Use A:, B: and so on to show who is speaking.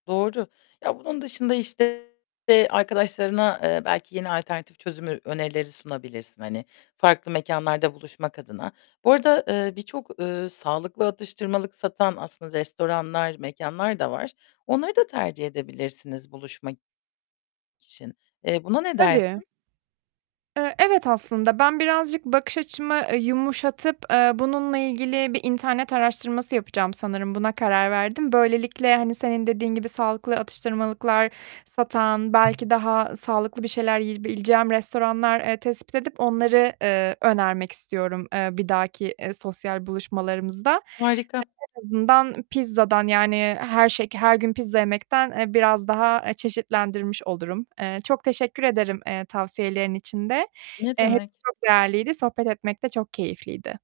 A: Doğru. Ya, bunun dışında, işte, arkadaşlarına, eee, belki yeni alternatif çözüm ö önerileri sunabilirsin, hani, farklı mekânlarda buluşmak adına. Bu arada, eee, birçok, eee, sağlıklı atıştırmalık satan aslında restoranlar, mekânlar da var. Onları da tercih edebilirsiniz buluşmak için. Eee, buna ne
B: Tabii.
A: dersin?
B: Eee, evet aslında ben birazcık bakış açımı, eee, yumuşatıp, eee, bununla ilgili bir internet araştırması yapacağım sanırım, buna karar verdim. Böylelikle, hani, senin dediğin gibi sağlıklı atıştırmalıklar satan, belki daha sağlıklı bir şeyler yiyebileceğim restoranlar, eee, tespit edip onları, eee, önermek istiyorum, eee, bir dahaki, eee, sosyal buluşmalarımızda.
A: Harika.
B: En azından pizzadan yani her şek her gün pizza yemekten, eee, biraz daha, eee, çeşitlendirmiş olurum. Eee, çok teşekkür ederim, eee, tavsiyelerin için de.
A: Ne
B: Eee, hepsi
A: demek?
B: çok değerliydi, sohbet etmek de çok keyifliydi.